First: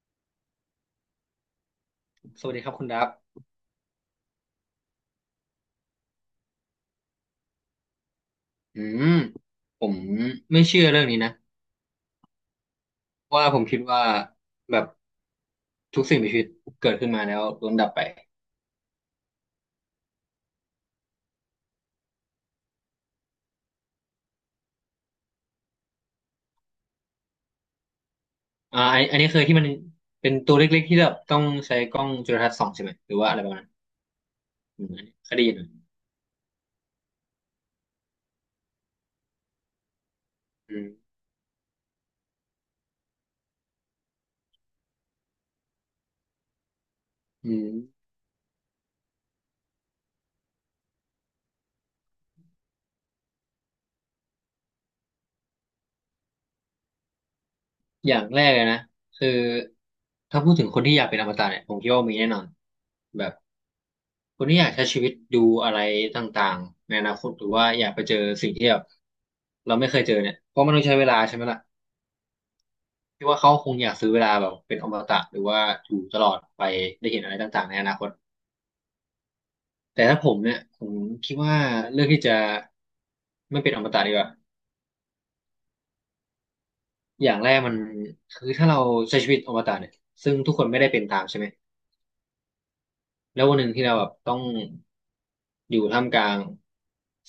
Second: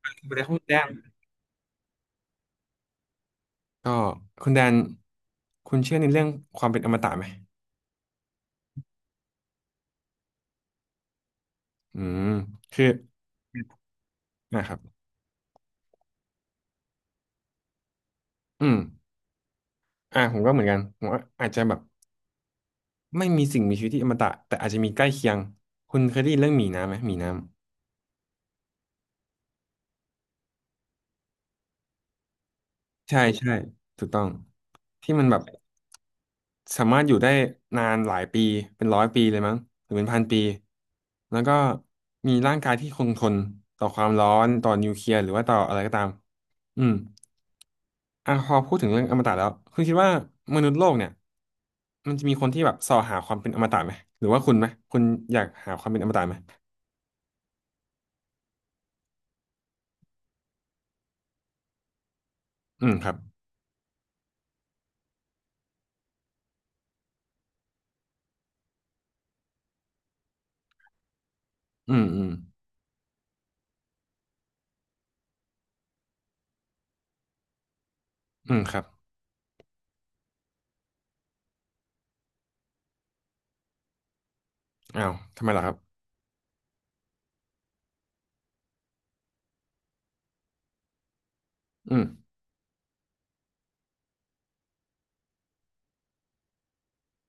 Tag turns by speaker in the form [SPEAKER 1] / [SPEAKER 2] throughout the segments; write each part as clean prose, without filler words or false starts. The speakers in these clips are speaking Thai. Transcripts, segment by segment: [SPEAKER 1] ไปแล้ครับคุณแดน
[SPEAKER 2] สวัสดีครับคุณดับ
[SPEAKER 1] ก็คุณแดนคุณเชื่อในเรื่องความเป็นอมตะไหม
[SPEAKER 2] อืมผมไม่เชื่อเรื่องนี้นะ
[SPEAKER 1] อืมคือ
[SPEAKER 2] เพราะว่าผมคิดว่า
[SPEAKER 1] นะค
[SPEAKER 2] แบ
[SPEAKER 1] รับ
[SPEAKER 2] บทุกสิ่งมีชีวิตเกิดขึ้นมาแล้วล้วนดับไป
[SPEAKER 1] อืมผมก็เหมือนกันผมว่าอาจจะแบบไม่มีสิ่งมีชีวิตที่อมตะแต่อาจจะมีใกล้เคียงคุณเคยได้ยินเรื่องหมีน้ำไหมหมีน้ำ
[SPEAKER 2] ไอันนี้เคยที่มันเป็นตัวเล็กๆที่แบบต้องใช้กล้องจุลทรรศน์ส่องใช่ไหมหรือ
[SPEAKER 1] ใช่
[SPEAKER 2] ว่าอะไรป
[SPEAKER 1] ใช่
[SPEAKER 2] ระมาณนั้น
[SPEAKER 1] ถูกต้อง
[SPEAKER 2] อืม
[SPEAKER 1] ที่มัน
[SPEAKER 2] อั
[SPEAKER 1] แบ
[SPEAKER 2] น
[SPEAKER 1] บ
[SPEAKER 2] นี้เคยได้ยินไหม
[SPEAKER 1] สามารถอยู่ได้นานหลายปีเป็นร้อยปีเลยมั้งหรือเป็นพันปี
[SPEAKER 2] อืม
[SPEAKER 1] แล้วก็มีร่างกายที่คงทนต่อความร้อนต่อนิวเคลียร์หรือว่าต่ออะไรก็ตามอืม
[SPEAKER 2] อืม
[SPEAKER 1] อ่ะพอพูดถึงเรื่องอมตะแล้วคุณคิดว่ามนุษย์โลกเนี่ยมันจะมีคนที่แบบส่อหาความเป็นอมตะไหมหรือว่าคุณไหมคุณอยากหาความเป็นอมตะไหม
[SPEAKER 2] อย่างแรกเลยนะคือถ้าพูดถึงคนที่อยากเป็นอมตะเนี่ยผมคิดว่ามีแน่นอน
[SPEAKER 1] อืมครับ
[SPEAKER 2] แบบคนที่อยากใช้ชีวิตดูอะไรต่างๆในอนาคตหรือว่าอยากไปเจอสิ่งที่แบบเราไม่เคยเจอเนี่ยเพราะมันต้องใช้เวลาใช่ไหมล่ะ
[SPEAKER 1] อืมอืม
[SPEAKER 2] พี่ว่าเขาคงอยากซื้อเวลาแบบเป็นอมตะหรือว่าอยู่ตลอดไปได้เห็นอะไรต่างๆในอนาคต
[SPEAKER 1] อืมครับ
[SPEAKER 2] แต่ถ้าผมเนี่ยผมคิดว่าเลือกที่จะไม่เป็นอมตะดีกว่า
[SPEAKER 1] อ้าวทำไมล่ะครับ
[SPEAKER 2] อย่างแรกมันคือถ้าเราใช้ชีวิตอมตะเนี่ยซึ่งทุกคนไม่ได้เป็นตามใช่ไหม
[SPEAKER 1] อืม
[SPEAKER 2] แล้ววันหนึ่งที่เราแบบต้องอยู่ท่ามกลาง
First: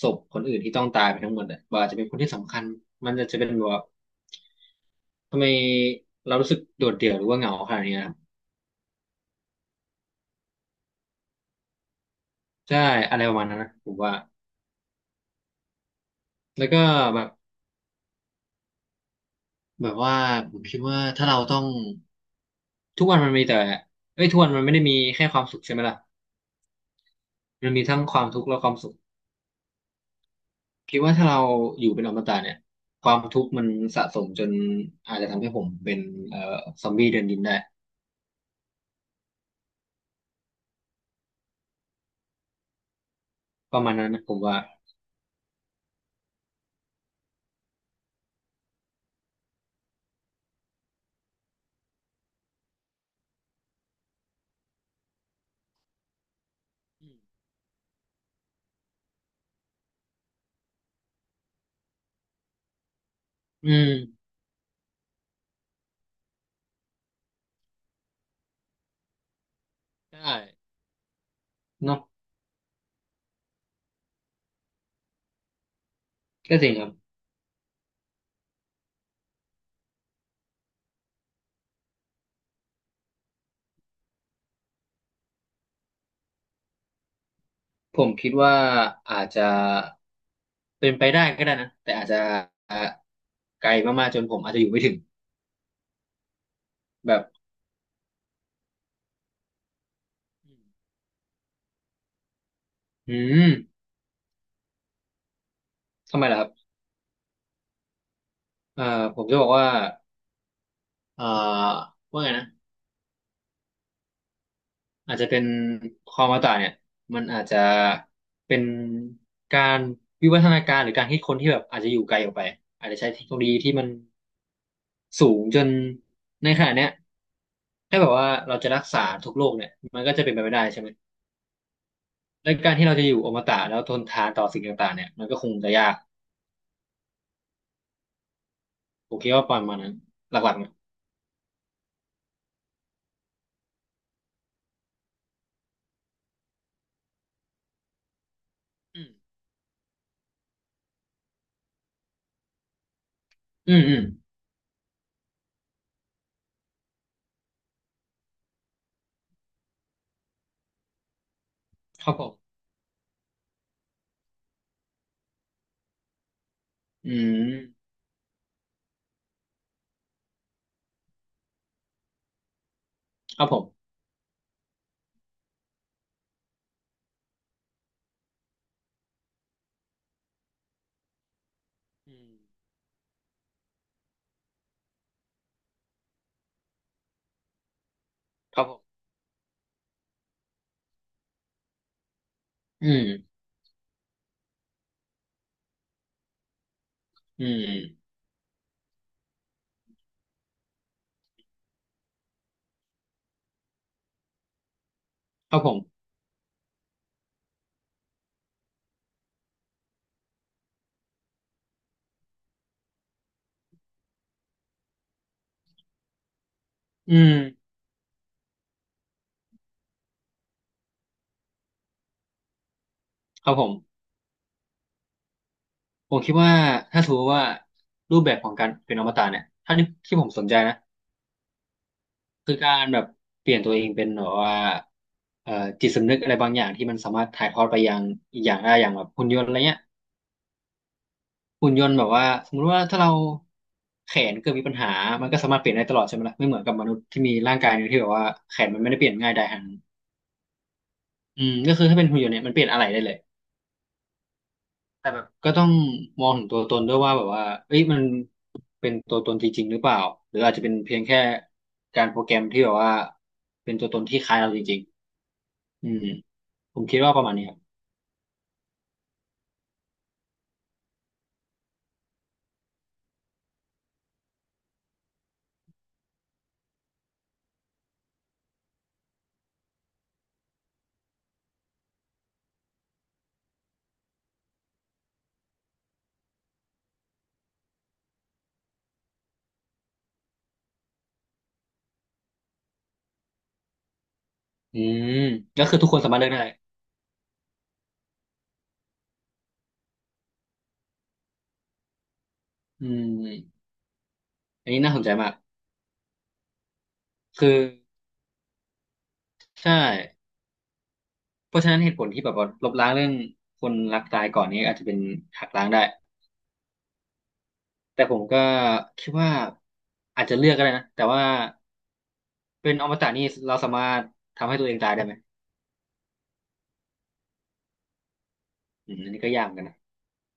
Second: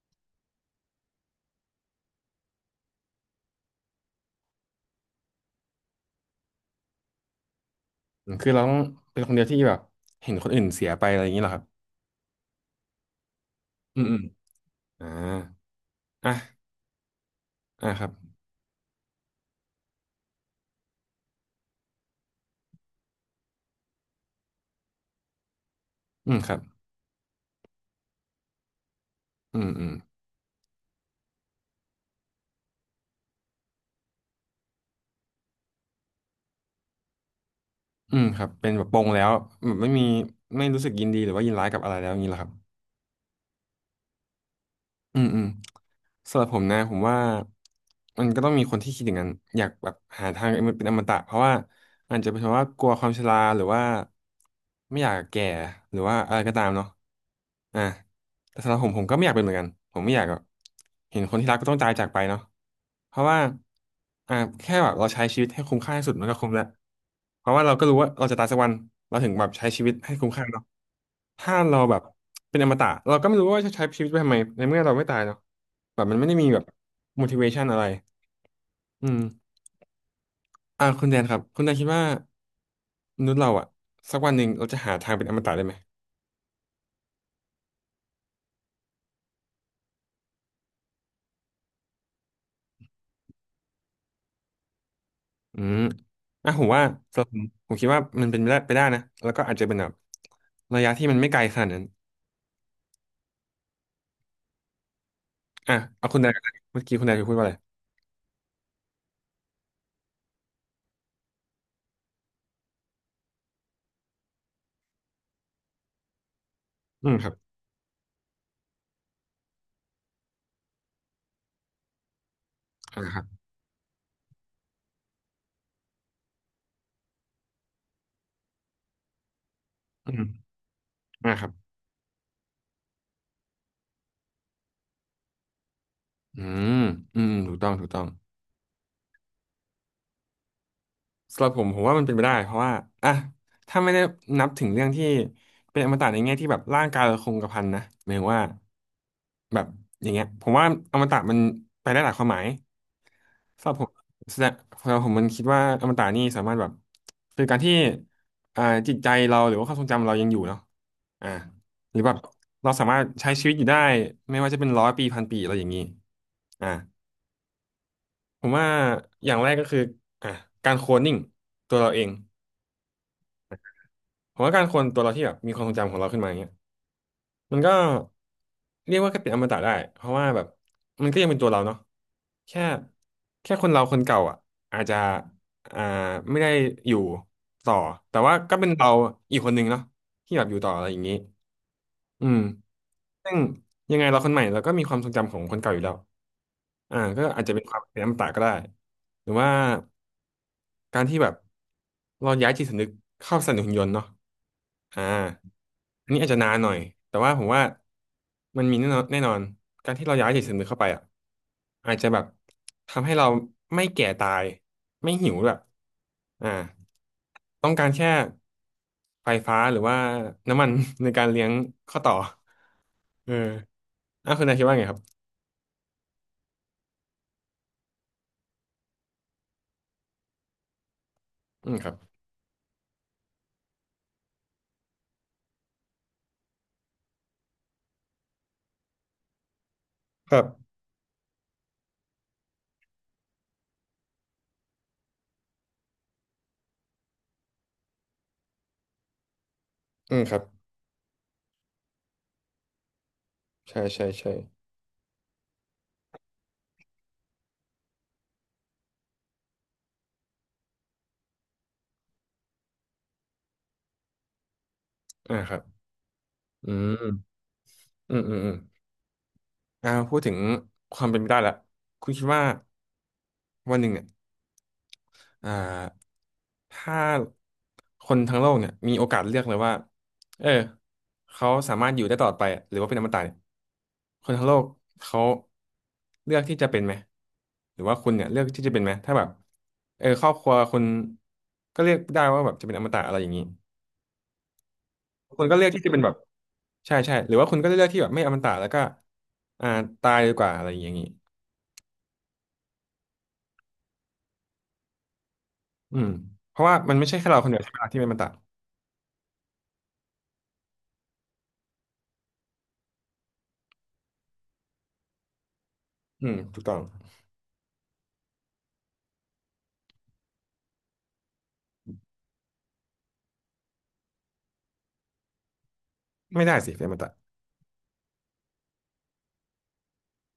[SPEAKER 2] ศพคนอื่นที่ต้องตายไปทั้งหมดอะว่าอาจจะเป็นคนที่สำคัญมันจะเป็นแบบว่าทำไมเรารู้สึกโดดเดี่ยวหรือว่าเหงาขนาดนี้นะ
[SPEAKER 1] อืมคือเราต้องเป็นคนเดียวที่แบบเห็นคนอื่นเสียไปอะไรอย่างนี้เหรอครับ
[SPEAKER 2] ใช่อะไรประมาณนั้นนะผม
[SPEAKER 1] อืม
[SPEAKER 2] ว่า
[SPEAKER 1] อืมอ่าอ่ะ
[SPEAKER 2] แล้วก็แบบ
[SPEAKER 1] อ่ะครับ
[SPEAKER 2] แบบว่าผมคิดว่าถ้าเราต้องทุกวันมันมีแต่เอ้ยทุกวันมันไม่ได้มีแค่ความสุขใช่ไหมล่ะ
[SPEAKER 1] อืมครับ
[SPEAKER 2] มันมีทั้งความทุกข์และความสุข
[SPEAKER 1] อืมอืม
[SPEAKER 2] คิดว่าถ้าเราอยู่เป็นอมตะเนี่ยความทุกข์มันสะสมจนอาจจะทำให้ผมเป็นเอ่อซอมบี้เดินดินได้
[SPEAKER 1] อืมครับเป็นแบบปลงแล้วแบบไม่มีไม่รู้สึกยินดีหรือว่ายินร้ายกับอะไรแล้วอย่างนี้เหรอครับ
[SPEAKER 2] ประมาณนั้นนะผมว่า
[SPEAKER 1] อืมอืม สำหรับผมนะผมว่ามันก็ต้องมีคนที่คิดอย่างนั้นอยากแบบหาทางเป็นอมตะเพราะว่าอาจจะเป็นเพราะว่ากลัวความชราหรือว่าไม่อยากแก่หรือว่าอะไรก็ตามเนาะ
[SPEAKER 2] อืม
[SPEAKER 1] อ่ะแต่สำหรับผมผมก็ไม่อยากเป็นเหมือนกันผมไม่อยากแบบเห็นคนที่รักก็ต้องตายจากไปเนาะเพราะว่า
[SPEAKER 2] อืม
[SPEAKER 1] อ่าแค่แบบเราใช้ชีวิตให้คุ้มค่าที่สุดมันก็คุ้มแล้วเพราะว่าเราก็รู้ว่าเราจะตายสักวันเราถึงแบบใช้ชีวิตให้คุ้ม
[SPEAKER 2] ใช่
[SPEAKER 1] ค่าเนาะ ถ้าเราแบ
[SPEAKER 2] เนาะ
[SPEAKER 1] บเป็นอมตะเราก็ไม่รู้ว่าจะใช้ชีวิตไปทำไมในเมื่อเราไม่ตายเนาะแบบมันไม่ได้มี
[SPEAKER 2] ก็
[SPEAKER 1] แบบ
[SPEAKER 2] จริงครับ
[SPEAKER 1] motivation อะไรอืมคุณแดนครับคุณแดนคิดว่ามนุษย์เราอะสักวันหนึ่งเราจะหาทางเป็นอมตะได้ไหม
[SPEAKER 2] ผมคิดว่าอาจจะเป็นไปได้ก็ได้นะแต่อาจจะไกลมากๆจนผมอาจจะอยู่ไม่ถึง
[SPEAKER 1] อืมอ่ะผมว่าสำห
[SPEAKER 2] แบบ
[SPEAKER 1] รับผมผมคิดว่ามันเป็นไปได้ไปได้นะแล้วก็อาจจะเป็นแบบระยะที่มันไม่ไกลขนาดนั้น
[SPEAKER 2] อืม
[SPEAKER 1] อ่ะเอาคุ
[SPEAKER 2] ทำ
[SPEAKER 1] ณ
[SPEAKER 2] ไม
[SPEAKER 1] แดน
[SPEAKER 2] ล่ะค
[SPEAKER 1] ก่
[SPEAKER 2] รั
[SPEAKER 1] อ
[SPEAKER 2] บ
[SPEAKER 1] นเมื่อกี้คุณแดนเคยพูดว่าอะไร
[SPEAKER 2] เอ่อผมจะบอกว่าเอ่อว่าไงนะอาจจะเป็นความอมตะเนี่ย
[SPEAKER 1] อืม
[SPEAKER 2] มัน
[SPEAKER 1] ครับ
[SPEAKER 2] อาจจะเป็นการวิวัฒนาการหรือการคิดค้นที่แบบอาจจะอยู่ไกลออกไปอาจจะใช้
[SPEAKER 1] ค
[SPEAKER 2] เท
[SPEAKER 1] รับ
[SPEAKER 2] คโนโลยีที่มันสูงจนในขณะเนี้ยถ้าแบบว่าเราจะรักษาทุกโรคเนี่ยมัน
[SPEAKER 1] อื
[SPEAKER 2] ก็จะเป็นไป
[SPEAKER 1] ม
[SPEAKER 2] ไม่ได้ใช่ไหม
[SPEAKER 1] ครับ
[SPEAKER 2] และการที่เราจะอยู่อมตะแล้วทนทานต่อสิ่งต่างๆเนี่ยมันก็คงจะยาก
[SPEAKER 1] อืมอืมถูกต้องถูกต้อง
[SPEAKER 2] ผมคิดว่าประมาณนั้นหลักๆนะ
[SPEAKER 1] สำหรับผมผมว่ามันเป็นไปได้เพราะว่าอ่ะถ้าไม่ได้นับถึงเรื่องที่เป็นอมตะในแง่ที่แบบร่างกายเราคงกระพันนะหมายถึงว่า
[SPEAKER 2] อืม
[SPEAKER 1] แบบอย่างเงี้ยผมว่าอมตะมันไปได้หลายความหมายสำห
[SPEAKER 2] อื
[SPEAKER 1] รับ
[SPEAKER 2] ม
[SPEAKER 1] ผม
[SPEAKER 2] อืม
[SPEAKER 1] แสดงสำหรับผมมันคิดว่าอมตะนี่สามารถแบบคือการที่อ่าจิตใจเราหรือว่าความทรงจำเรายังอยู่เนาะอ่าหรือ
[SPEAKER 2] ค
[SPEAKER 1] แบ
[SPEAKER 2] รับ
[SPEAKER 1] บ
[SPEAKER 2] ผม
[SPEAKER 1] เราสามารถใช้ชีวิตอยู่ได้ไม่ว่าจะเป็นร้อยปีพันปีอะไรอย่างนี้อ่า
[SPEAKER 2] อืม
[SPEAKER 1] ผมว่าอย่างแรกก็คืออ่ะการโคลนนิ่งตัวเราเอง
[SPEAKER 2] ครับผม
[SPEAKER 1] ผมว่าการคนตัวเราที่แบบมีความทรงจำของเราขึ้นมาอย่างเงี้ยมันก็เรียกว่าก็เป็นอมตะได้เพราะว่าแบบมันก็ยังเป็นตัวเราเนาะ
[SPEAKER 2] อืม
[SPEAKER 1] แค่แค่คนเราคนเก่าอ่ะอาจจะอ่าไม่ได้อยู่ต่อแต่ว่าก็
[SPEAKER 2] ครับ
[SPEAKER 1] เป็น
[SPEAKER 2] ผ
[SPEAKER 1] เรา
[SPEAKER 2] ม
[SPEAKER 1] อีกคนหนึงเนาะที่แบบอยู่ต่ออะไรอย่างนี้อืม
[SPEAKER 2] อื
[SPEAKER 1] ซึ่
[SPEAKER 2] ม
[SPEAKER 1] งยังไงเราคนใหม่เราก็มีความทรงจำของคนเก่าอยู่แล้วก็อา
[SPEAKER 2] อื
[SPEAKER 1] จจะเป็นความเป็นอ
[SPEAKER 2] ม
[SPEAKER 1] มตะก็ได้หรือว่า การที่แบบเราย้ายจิตสำนึกเข้าสนับสนุนหุ่นยนต์เนาะอ่า
[SPEAKER 2] ครับผม
[SPEAKER 1] อันนี้อาจจะนานหน่อยแต่ว่าผมว่ามันมีแน่นอนแน่นอน การที่เราย้ายจิตสำนึกเข้าไปอ่ะอาจจะแบบทำให้เราไม่แก่ตายไม่หิวด้วยอ่า
[SPEAKER 2] อืม
[SPEAKER 1] ต้องการแค่ไฟฟ้าหรือว่าน้ำมัน ในการเลี้ยงข้อต่อเออ
[SPEAKER 2] ครับผม
[SPEAKER 1] อ่ะคุณนายคิดว่าไงครับ
[SPEAKER 2] ผมคิดว่าถ้าถือว่ารูปแบบของการเป็นอมตะเนี่ยถ้าที่ที่ผมสนใจนะ
[SPEAKER 1] อืมครับ
[SPEAKER 2] คือการแบบเปลี่ยนตัวเองเป็นแบบว่าเอ่อจิตสำนึกอะไรบางอย่างที่มันสามารถถ่ายทอดไปยังอีกอย่างได้อย่างแบบหุ่นยนต์อะไรเงี้ย
[SPEAKER 1] ครับ
[SPEAKER 2] หุ่นยนต์แบบว่าสมมุติว่าถ้าเราแขนเกิดมีปัญหามันก็สามารถเปลี่ยนได้ตลอดใช่ไหมล่ะไม่เหมือนกับมนุษย์ที่มีร่างกายหนึงที่แบบว่าแขนมันไม่ได้เปลี่ยนง่ายได้ขนาดนั้น
[SPEAKER 1] อืมครับ
[SPEAKER 2] อืมก็คือถ้าเป็นหุ่นยนต์เนี่ยมันเปลี่ยนอะไรได้เลย
[SPEAKER 1] ใช่ใช่ใช่
[SPEAKER 2] แต่แบบก็ต้องมองถึงตัวตนด้วยว่าแบบว่าเอ้ยมันเป็นตัวตนจริงๆหรือเปล่าหรืออาจจะเป็นเพียงแค่การโปรแกรมที่แบบว่าเป็นตัวตนที่คล้ายเราจริง
[SPEAKER 1] ครับ
[SPEAKER 2] ๆอืม
[SPEAKER 1] อื
[SPEAKER 2] ผมคิดว่าประมาณ
[SPEAKER 1] ม
[SPEAKER 2] นี้ครับ
[SPEAKER 1] อืมอืมอืม พูดถึงความเป็นไปได้ละคุณคิดว่าวันหนึ่งเนี่ยอ่าถ้าคนทั้งโลกเนี่ยมีโอกาสเลือกเลยว่าเออเขาสามารถอยู่ได้ตลอดไปอะหรือว่าเป็นอมตะเนี่ยคนทั้งโลกเขาเลือกที่จะเป็นไหมหรือว่าคุณเนี่ยเลือกที่จะเป็นไหมถ้าแบบเออครอบครัวคุณก็เลือกได้ว่าแบบจะเป็นอมตะอะไรอย่างนี้
[SPEAKER 2] อืม
[SPEAKER 1] คุณก็
[SPEAKER 2] ก็
[SPEAKER 1] เลือก
[SPEAKER 2] คือ
[SPEAKER 1] ที่
[SPEAKER 2] ทุ
[SPEAKER 1] จะ
[SPEAKER 2] กค
[SPEAKER 1] เป็น
[SPEAKER 2] น
[SPEAKER 1] แบ
[SPEAKER 2] สา
[SPEAKER 1] บ
[SPEAKER 2] มารถเลือกได้
[SPEAKER 1] ใช่ใช่หรือว่าคุณก็เลือกที่แบบไม่อมตะแล้วก็อ่าตายดีกว่าอะไรอย่างนี้
[SPEAKER 2] อืมอันนี้น่าสนใจมาก
[SPEAKER 1] อืมเพราะว่ามันไม่ใช่แค่เราคน
[SPEAKER 2] คื
[SPEAKER 1] เดี
[SPEAKER 2] อ
[SPEAKER 1] ยวใช่ไหมล่ะที่เป็นมันตะ
[SPEAKER 2] ใช่เพราะฉะนั้นเหตุผลที่แบบว่าลบล้างเรื่องคนรักตายก่อนนี้อาจจะเป็นหักล้างได้
[SPEAKER 1] อืมถูกต้อง
[SPEAKER 2] แต่ผมก็คิดว่าอาจจะเลือกก็ได้นะแต่ว่าเป็นอมตะนี่เราสามารถทำให้ตัวเองตายได้ไหม
[SPEAKER 1] ไม่ได้สิเป็นมันตะ
[SPEAKER 2] อืมอันนี้ก็ยากเหมือนกันนะ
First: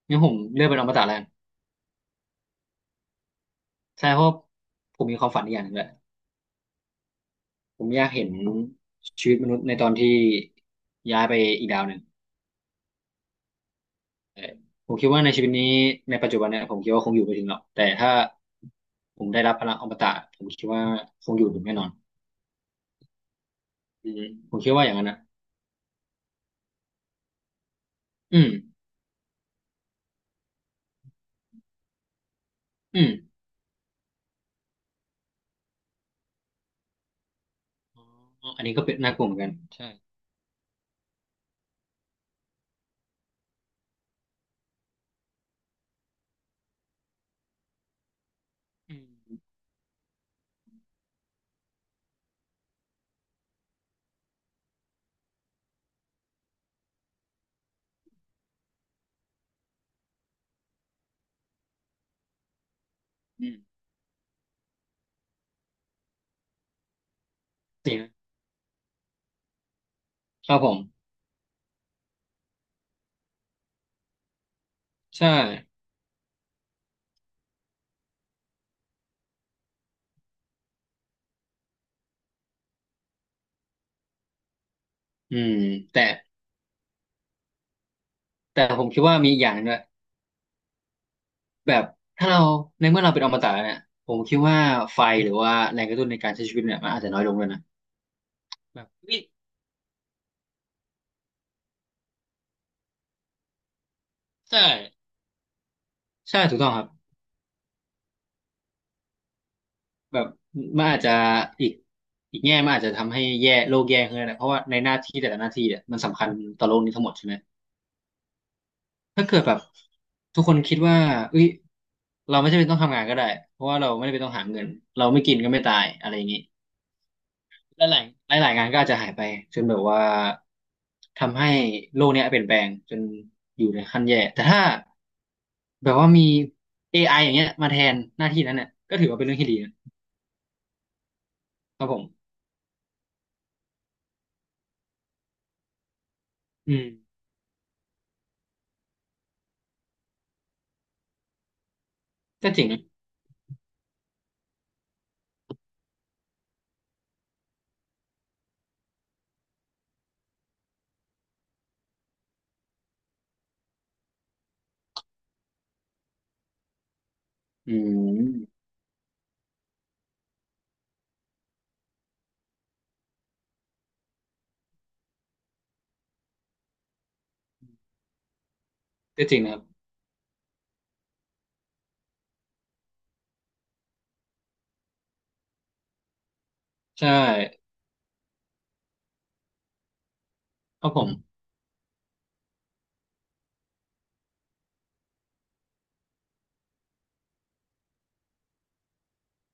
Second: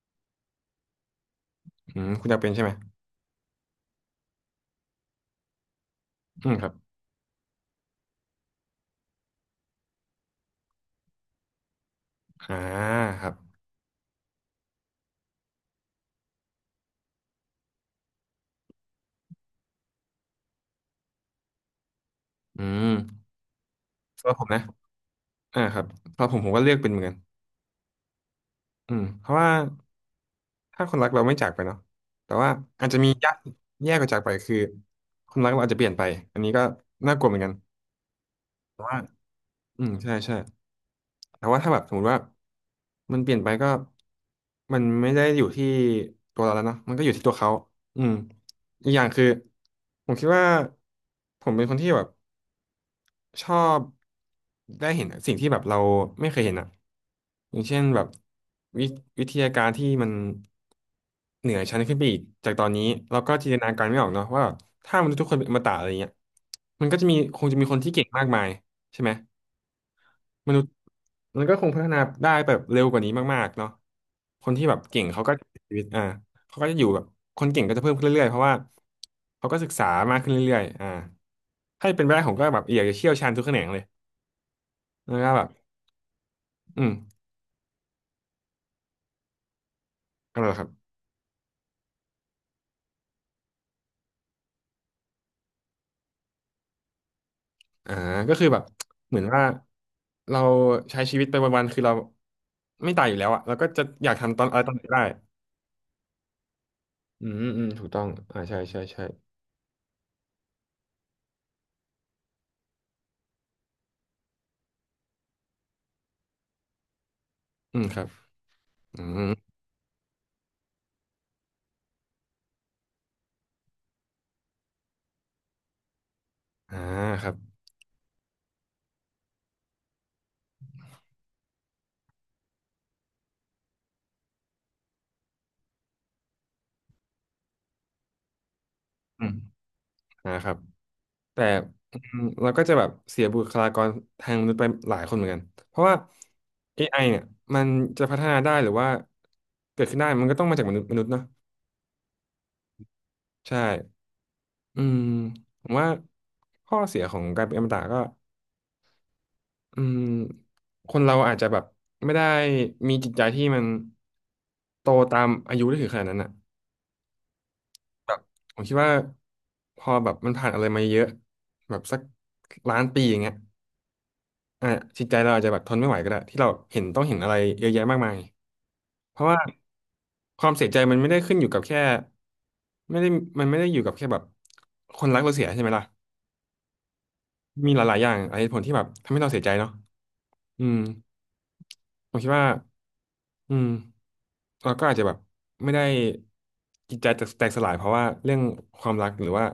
[SPEAKER 2] งั้นผมเลือกเป็นอมตะแล้วกัน
[SPEAKER 1] อืมคุณอยากเป็นใช่ไหม
[SPEAKER 2] ใช่เพราะผมมีความฝันอีกอย่างหนึ่งแหละ
[SPEAKER 1] อืมครับ
[SPEAKER 2] ผมอยากเห็นชีวิตมนุษย์ในตอนที่ย้ายไปอีกดาวหนึ่ง
[SPEAKER 1] อ่าครับ
[SPEAKER 2] เออผมคิดว่าในชีวิตนี้ในปัจจุบันเนี่ยผมคิดว่าคงอยู่ไม่ถึงหรอกแต่ถ้าผมได้รับพลังอมตะผมคิดว่าคงอยู่ถึงแน่นอน
[SPEAKER 1] อืม
[SPEAKER 2] อืม
[SPEAKER 1] สำหรับผม
[SPEAKER 2] ผม
[SPEAKER 1] นะ
[SPEAKER 2] คิดว่าอย่างนั้นนะ
[SPEAKER 1] อ่าครับสำหรับผมก็เลือกเป็นเหมือนกัน
[SPEAKER 2] อืม
[SPEAKER 1] อืมเพราะว่าถ้าคนรักเราไม่จากไปเนาะแต่ว่าอาจจะ
[SPEAKER 2] อื
[SPEAKER 1] มี
[SPEAKER 2] ม
[SPEAKER 1] ยะแย่กว่าจากไปคือคนรักเราอาจจะเปลี่ยนไปอันนี้ก็น่ากลัวเหมือนกัน
[SPEAKER 2] อ๋ออันนี้
[SPEAKER 1] แต่
[SPEAKER 2] ก็เป็
[SPEAKER 1] ว่า
[SPEAKER 2] นน่ากลัวเหมือนกัน
[SPEAKER 1] อื
[SPEAKER 2] ใช่
[SPEAKER 1] มใช่ใช่ แต่ว่าถ้าแบบสมมติว่ามันเปลี่ยนไปก็มันไม่ได้อยู่ที่ตัวเราแล้วเนาะมันก็อยู่ที่ตัวเขาอืมอีก
[SPEAKER 2] อื
[SPEAKER 1] อย่างคือ
[SPEAKER 2] ม
[SPEAKER 1] ผมคิดว่าผมเป็นคนที่แบบชอบได้เห็นสิ่งที่แบบเราไม่เคยเห็นอ่ะอย่างเช่นแบบวิวิทยาการที่มันเหนือชั้นขึ้นไปอีกจากตอนนี้เราก็
[SPEAKER 2] อื
[SPEAKER 1] จิน
[SPEAKER 2] ม
[SPEAKER 1] ตนาการไม่ออกเนาะว่าแบบถ้ามนุษย์ทุกคนเป็นอมตะอะไรเงี้ยมันก็จะมีคงจะมีคน
[SPEAKER 2] จ
[SPEAKER 1] ที่
[SPEAKER 2] ริง
[SPEAKER 1] เก่ง
[SPEAKER 2] นะ
[SPEAKER 1] มากมายใช่ไหม
[SPEAKER 2] ค
[SPEAKER 1] ม
[SPEAKER 2] รับ
[SPEAKER 1] นุษ
[SPEAKER 2] ผ
[SPEAKER 1] ย์
[SPEAKER 2] ม
[SPEAKER 1] มันก็คงพัฒนาได้แบบเร็วกว่านี้มากๆเนาะคนที่แบบเก่งเขา
[SPEAKER 2] ใช่
[SPEAKER 1] ก็ชีวิตอ่าเขาก็จะอยู่แบบคนเก่งก็จะเพิ่มขึ้นเรื่อยๆเพราะว่าเขาก็ศึกษามากขึ้นเรื่อยๆอ่าถ้าเป็นไปได้ผมก็แบบอยากจะเชี่ยวชาญทุกแขนงเลยแล้วก็
[SPEAKER 2] อื
[SPEAKER 1] แบบ
[SPEAKER 2] มแต่
[SPEAKER 1] อืม
[SPEAKER 2] ผมคิดว่ามีอีกอย่างหนึงด้วย
[SPEAKER 1] อะไรเหรอครับ
[SPEAKER 2] แบบถ้าเราในเมื่อเราเป็นอมตะเนี่ยผมคิดว่าไฟหรือว่าแรงกระตุ้นในการใช้ชีวิตเนี่ยมันอาจจะน้อยลงเลยนะ
[SPEAKER 1] อ่าก็คือแบบ
[SPEAKER 2] แบบ
[SPEAKER 1] เห
[SPEAKER 2] นี่
[SPEAKER 1] มือนว่าเราใช้ชีวิตไปวันๆคือเราไม่ตายอยู่แล้วอะเราก็จะอยากทำตอนอะไร
[SPEAKER 2] ใช่
[SPEAKER 1] ตอนไหนก็ได้
[SPEAKER 2] ใช่ถูกต้องครับ
[SPEAKER 1] อืมอืมถูกต้องอ่าใช่ใช่ใช่
[SPEAKER 2] แบบมันอาจจะอีกอีกแง่มันอาจจะทำให้แย่โลกแย่ขึ้นนะเพราะว่าในหน้าที่แต่ละหน้าที่เนี่ยมันสำคัญต่อโลกนี้ทั้งหมดใช่ไหม
[SPEAKER 1] อืมครับอื
[SPEAKER 2] ถ้าเกิด
[SPEAKER 1] ม
[SPEAKER 2] แบบทุกคนคิดว่าเอ้ยเราไม่จำเป็นต้องทำงานก็ได้เพราะว่าเราไม่ได้เป็นต้องหาเงินเราไม่กินก็ไม่ตายอะไรอย่างนี้
[SPEAKER 1] อ่าครับ
[SPEAKER 2] และหลายงานก็อาจจะหายไปจนแบบว่าทำให้โลกเนี้ยเปลี่ยนแปลงจนอยู่ในขั้นแย่แต่ถ้าแบบว่ามี AI อไออย่างเงี้ยมาแทนหน้าที่นั้นเนี่ยก็ถือว่า
[SPEAKER 1] อื
[SPEAKER 2] เป็น
[SPEAKER 1] ม
[SPEAKER 2] เรื่องที่ดีนะ
[SPEAKER 1] อ่าครับ แต่
[SPEAKER 2] ครับผ
[SPEAKER 1] อืม
[SPEAKER 2] ม
[SPEAKER 1] เราก็จะแบบเสียบุคลากรทางมนุษย์ไปหลายคนเหมือนกัน เพราะว่า
[SPEAKER 2] อื
[SPEAKER 1] เอ
[SPEAKER 2] ม
[SPEAKER 1] ไอเนี่ยมันจะพัฒนาได้หรือว่าเกิดขึ้นได้มันก็ต้องมาจากมนุษย์เนาะ
[SPEAKER 2] ก็จริงนะ
[SPEAKER 1] ใช่อืมผมว่าข้อเสียของการเป็นอมตะก็อืมคนเราอาจจะแบบไม่ได้มีจิตใจที่มันโตตามอายุได้ถึงขนาดนั้นอ่ะ
[SPEAKER 2] อื
[SPEAKER 1] แบบผ
[SPEAKER 2] ม
[SPEAKER 1] มคิดว่าพอแบบมันผ่านอะไรมาเยอะแบบสักล้านปีอย่างเงี้ย อ่ะจิตใจเราอาจจะแบบทนไม่ไหวก็ได้ที่เราเห็นต้องเห็นอะไรเยอะแยะมากมายเพ
[SPEAKER 2] ก็
[SPEAKER 1] ราะ
[SPEAKER 2] จ
[SPEAKER 1] ว่า
[SPEAKER 2] ริงนะครับ
[SPEAKER 1] ความเสียใจมันไม่ได้ขึ้นอยู่กับแค่ไม่ได้มันไม่ได้อยู่กับแค่แบบคนรักเราเสียใช่ไหมล่ะ
[SPEAKER 2] ใช่
[SPEAKER 1] มีหลายๆอย่างหลายเหตุผลที่แบบทำให้เราเสียใจเนาะอืม
[SPEAKER 2] ครับผม
[SPEAKER 1] ผมคิดว่าอืมเราก็อาจจะแบบไม่ได้จิตใจแตกสลายเพราะว่าเรื่องความรักหรือว่า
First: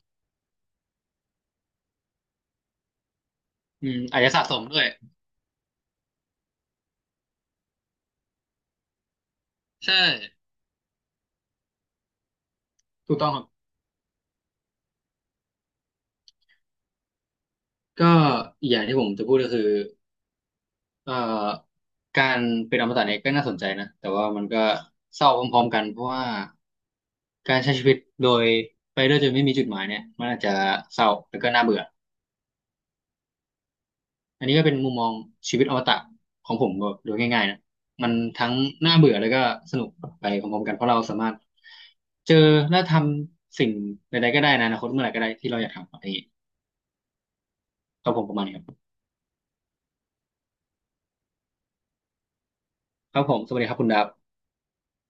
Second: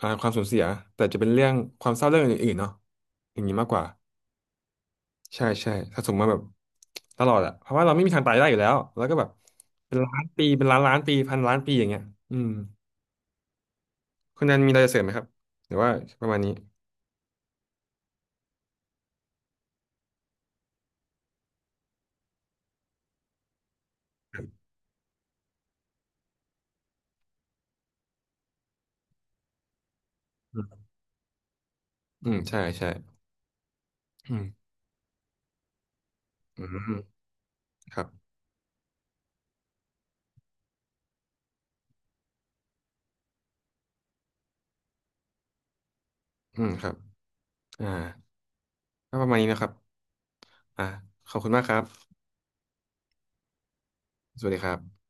[SPEAKER 1] อ่าความสูญเสียแต่จะเป็นเรื่องความเศร้าเรื่องอื่นๆเนาะอย่างนี้มากกว่า
[SPEAKER 2] อืมอาจจะสะสมด้วย
[SPEAKER 1] ใช่ใช่ถ้าสมมติว่าแบบตลอดอะเพราะว่าเราไม่มีทางตายได้อยู่แล้วแล้วก็แบบเป็
[SPEAKER 2] ใช่
[SPEAKER 1] นล้านปีเป็นล้านล้านปีพันล้านปีอย่างเงี้ยอืม
[SPEAKER 2] ถูกต้องครับ
[SPEAKER 1] คุณนันมีอะไรจะเสริมไหมครับหรือว่าประมาณนี้
[SPEAKER 2] ก็อีกอย่างที่ผมจะพูดก็คือเอ่อการเป็นอมตะเนี่ยก็น่าสนใจนะแต่ว่ามันก็เศร้าพร้อมๆกันเพราะว่า การใช้ชีวิตโดยไปด้วยจนไม่มีจุดหมายเนี่ยมันอาจจะ
[SPEAKER 1] อืม
[SPEAKER 2] เศร้าแล้วก็น่าเบื่อ
[SPEAKER 1] อืมใช่ใช่อื
[SPEAKER 2] อั
[SPEAKER 1] ม
[SPEAKER 2] นนี้ก็เป็นมุมมองชีวิตอมตะของ
[SPEAKER 1] อื
[SPEAKER 2] ผมแบ
[SPEAKER 1] ม
[SPEAKER 2] บโดยง่ายๆนะ
[SPEAKER 1] ครั
[SPEAKER 2] มั
[SPEAKER 1] บ
[SPEAKER 2] นทั้งน่าเบื่อแล้วก็สนุกไปพร้อมๆกันเพราะเราสามารถเจอและทำสิ่งใดๆก็ได้ในอนาคตเมื่อไหร่ก็ได้ที่เราอยากทำอะไรอย่างนี้
[SPEAKER 1] อืมครับอ่า
[SPEAKER 2] ครับผมประมาณนี้ครับ
[SPEAKER 1] ก็ประมาณนี้นะครับอ่าขอบคุณมากครับ
[SPEAKER 2] ครับผมสวัสดีครับคุณดาบ
[SPEAKER 1] สวัสดีครับ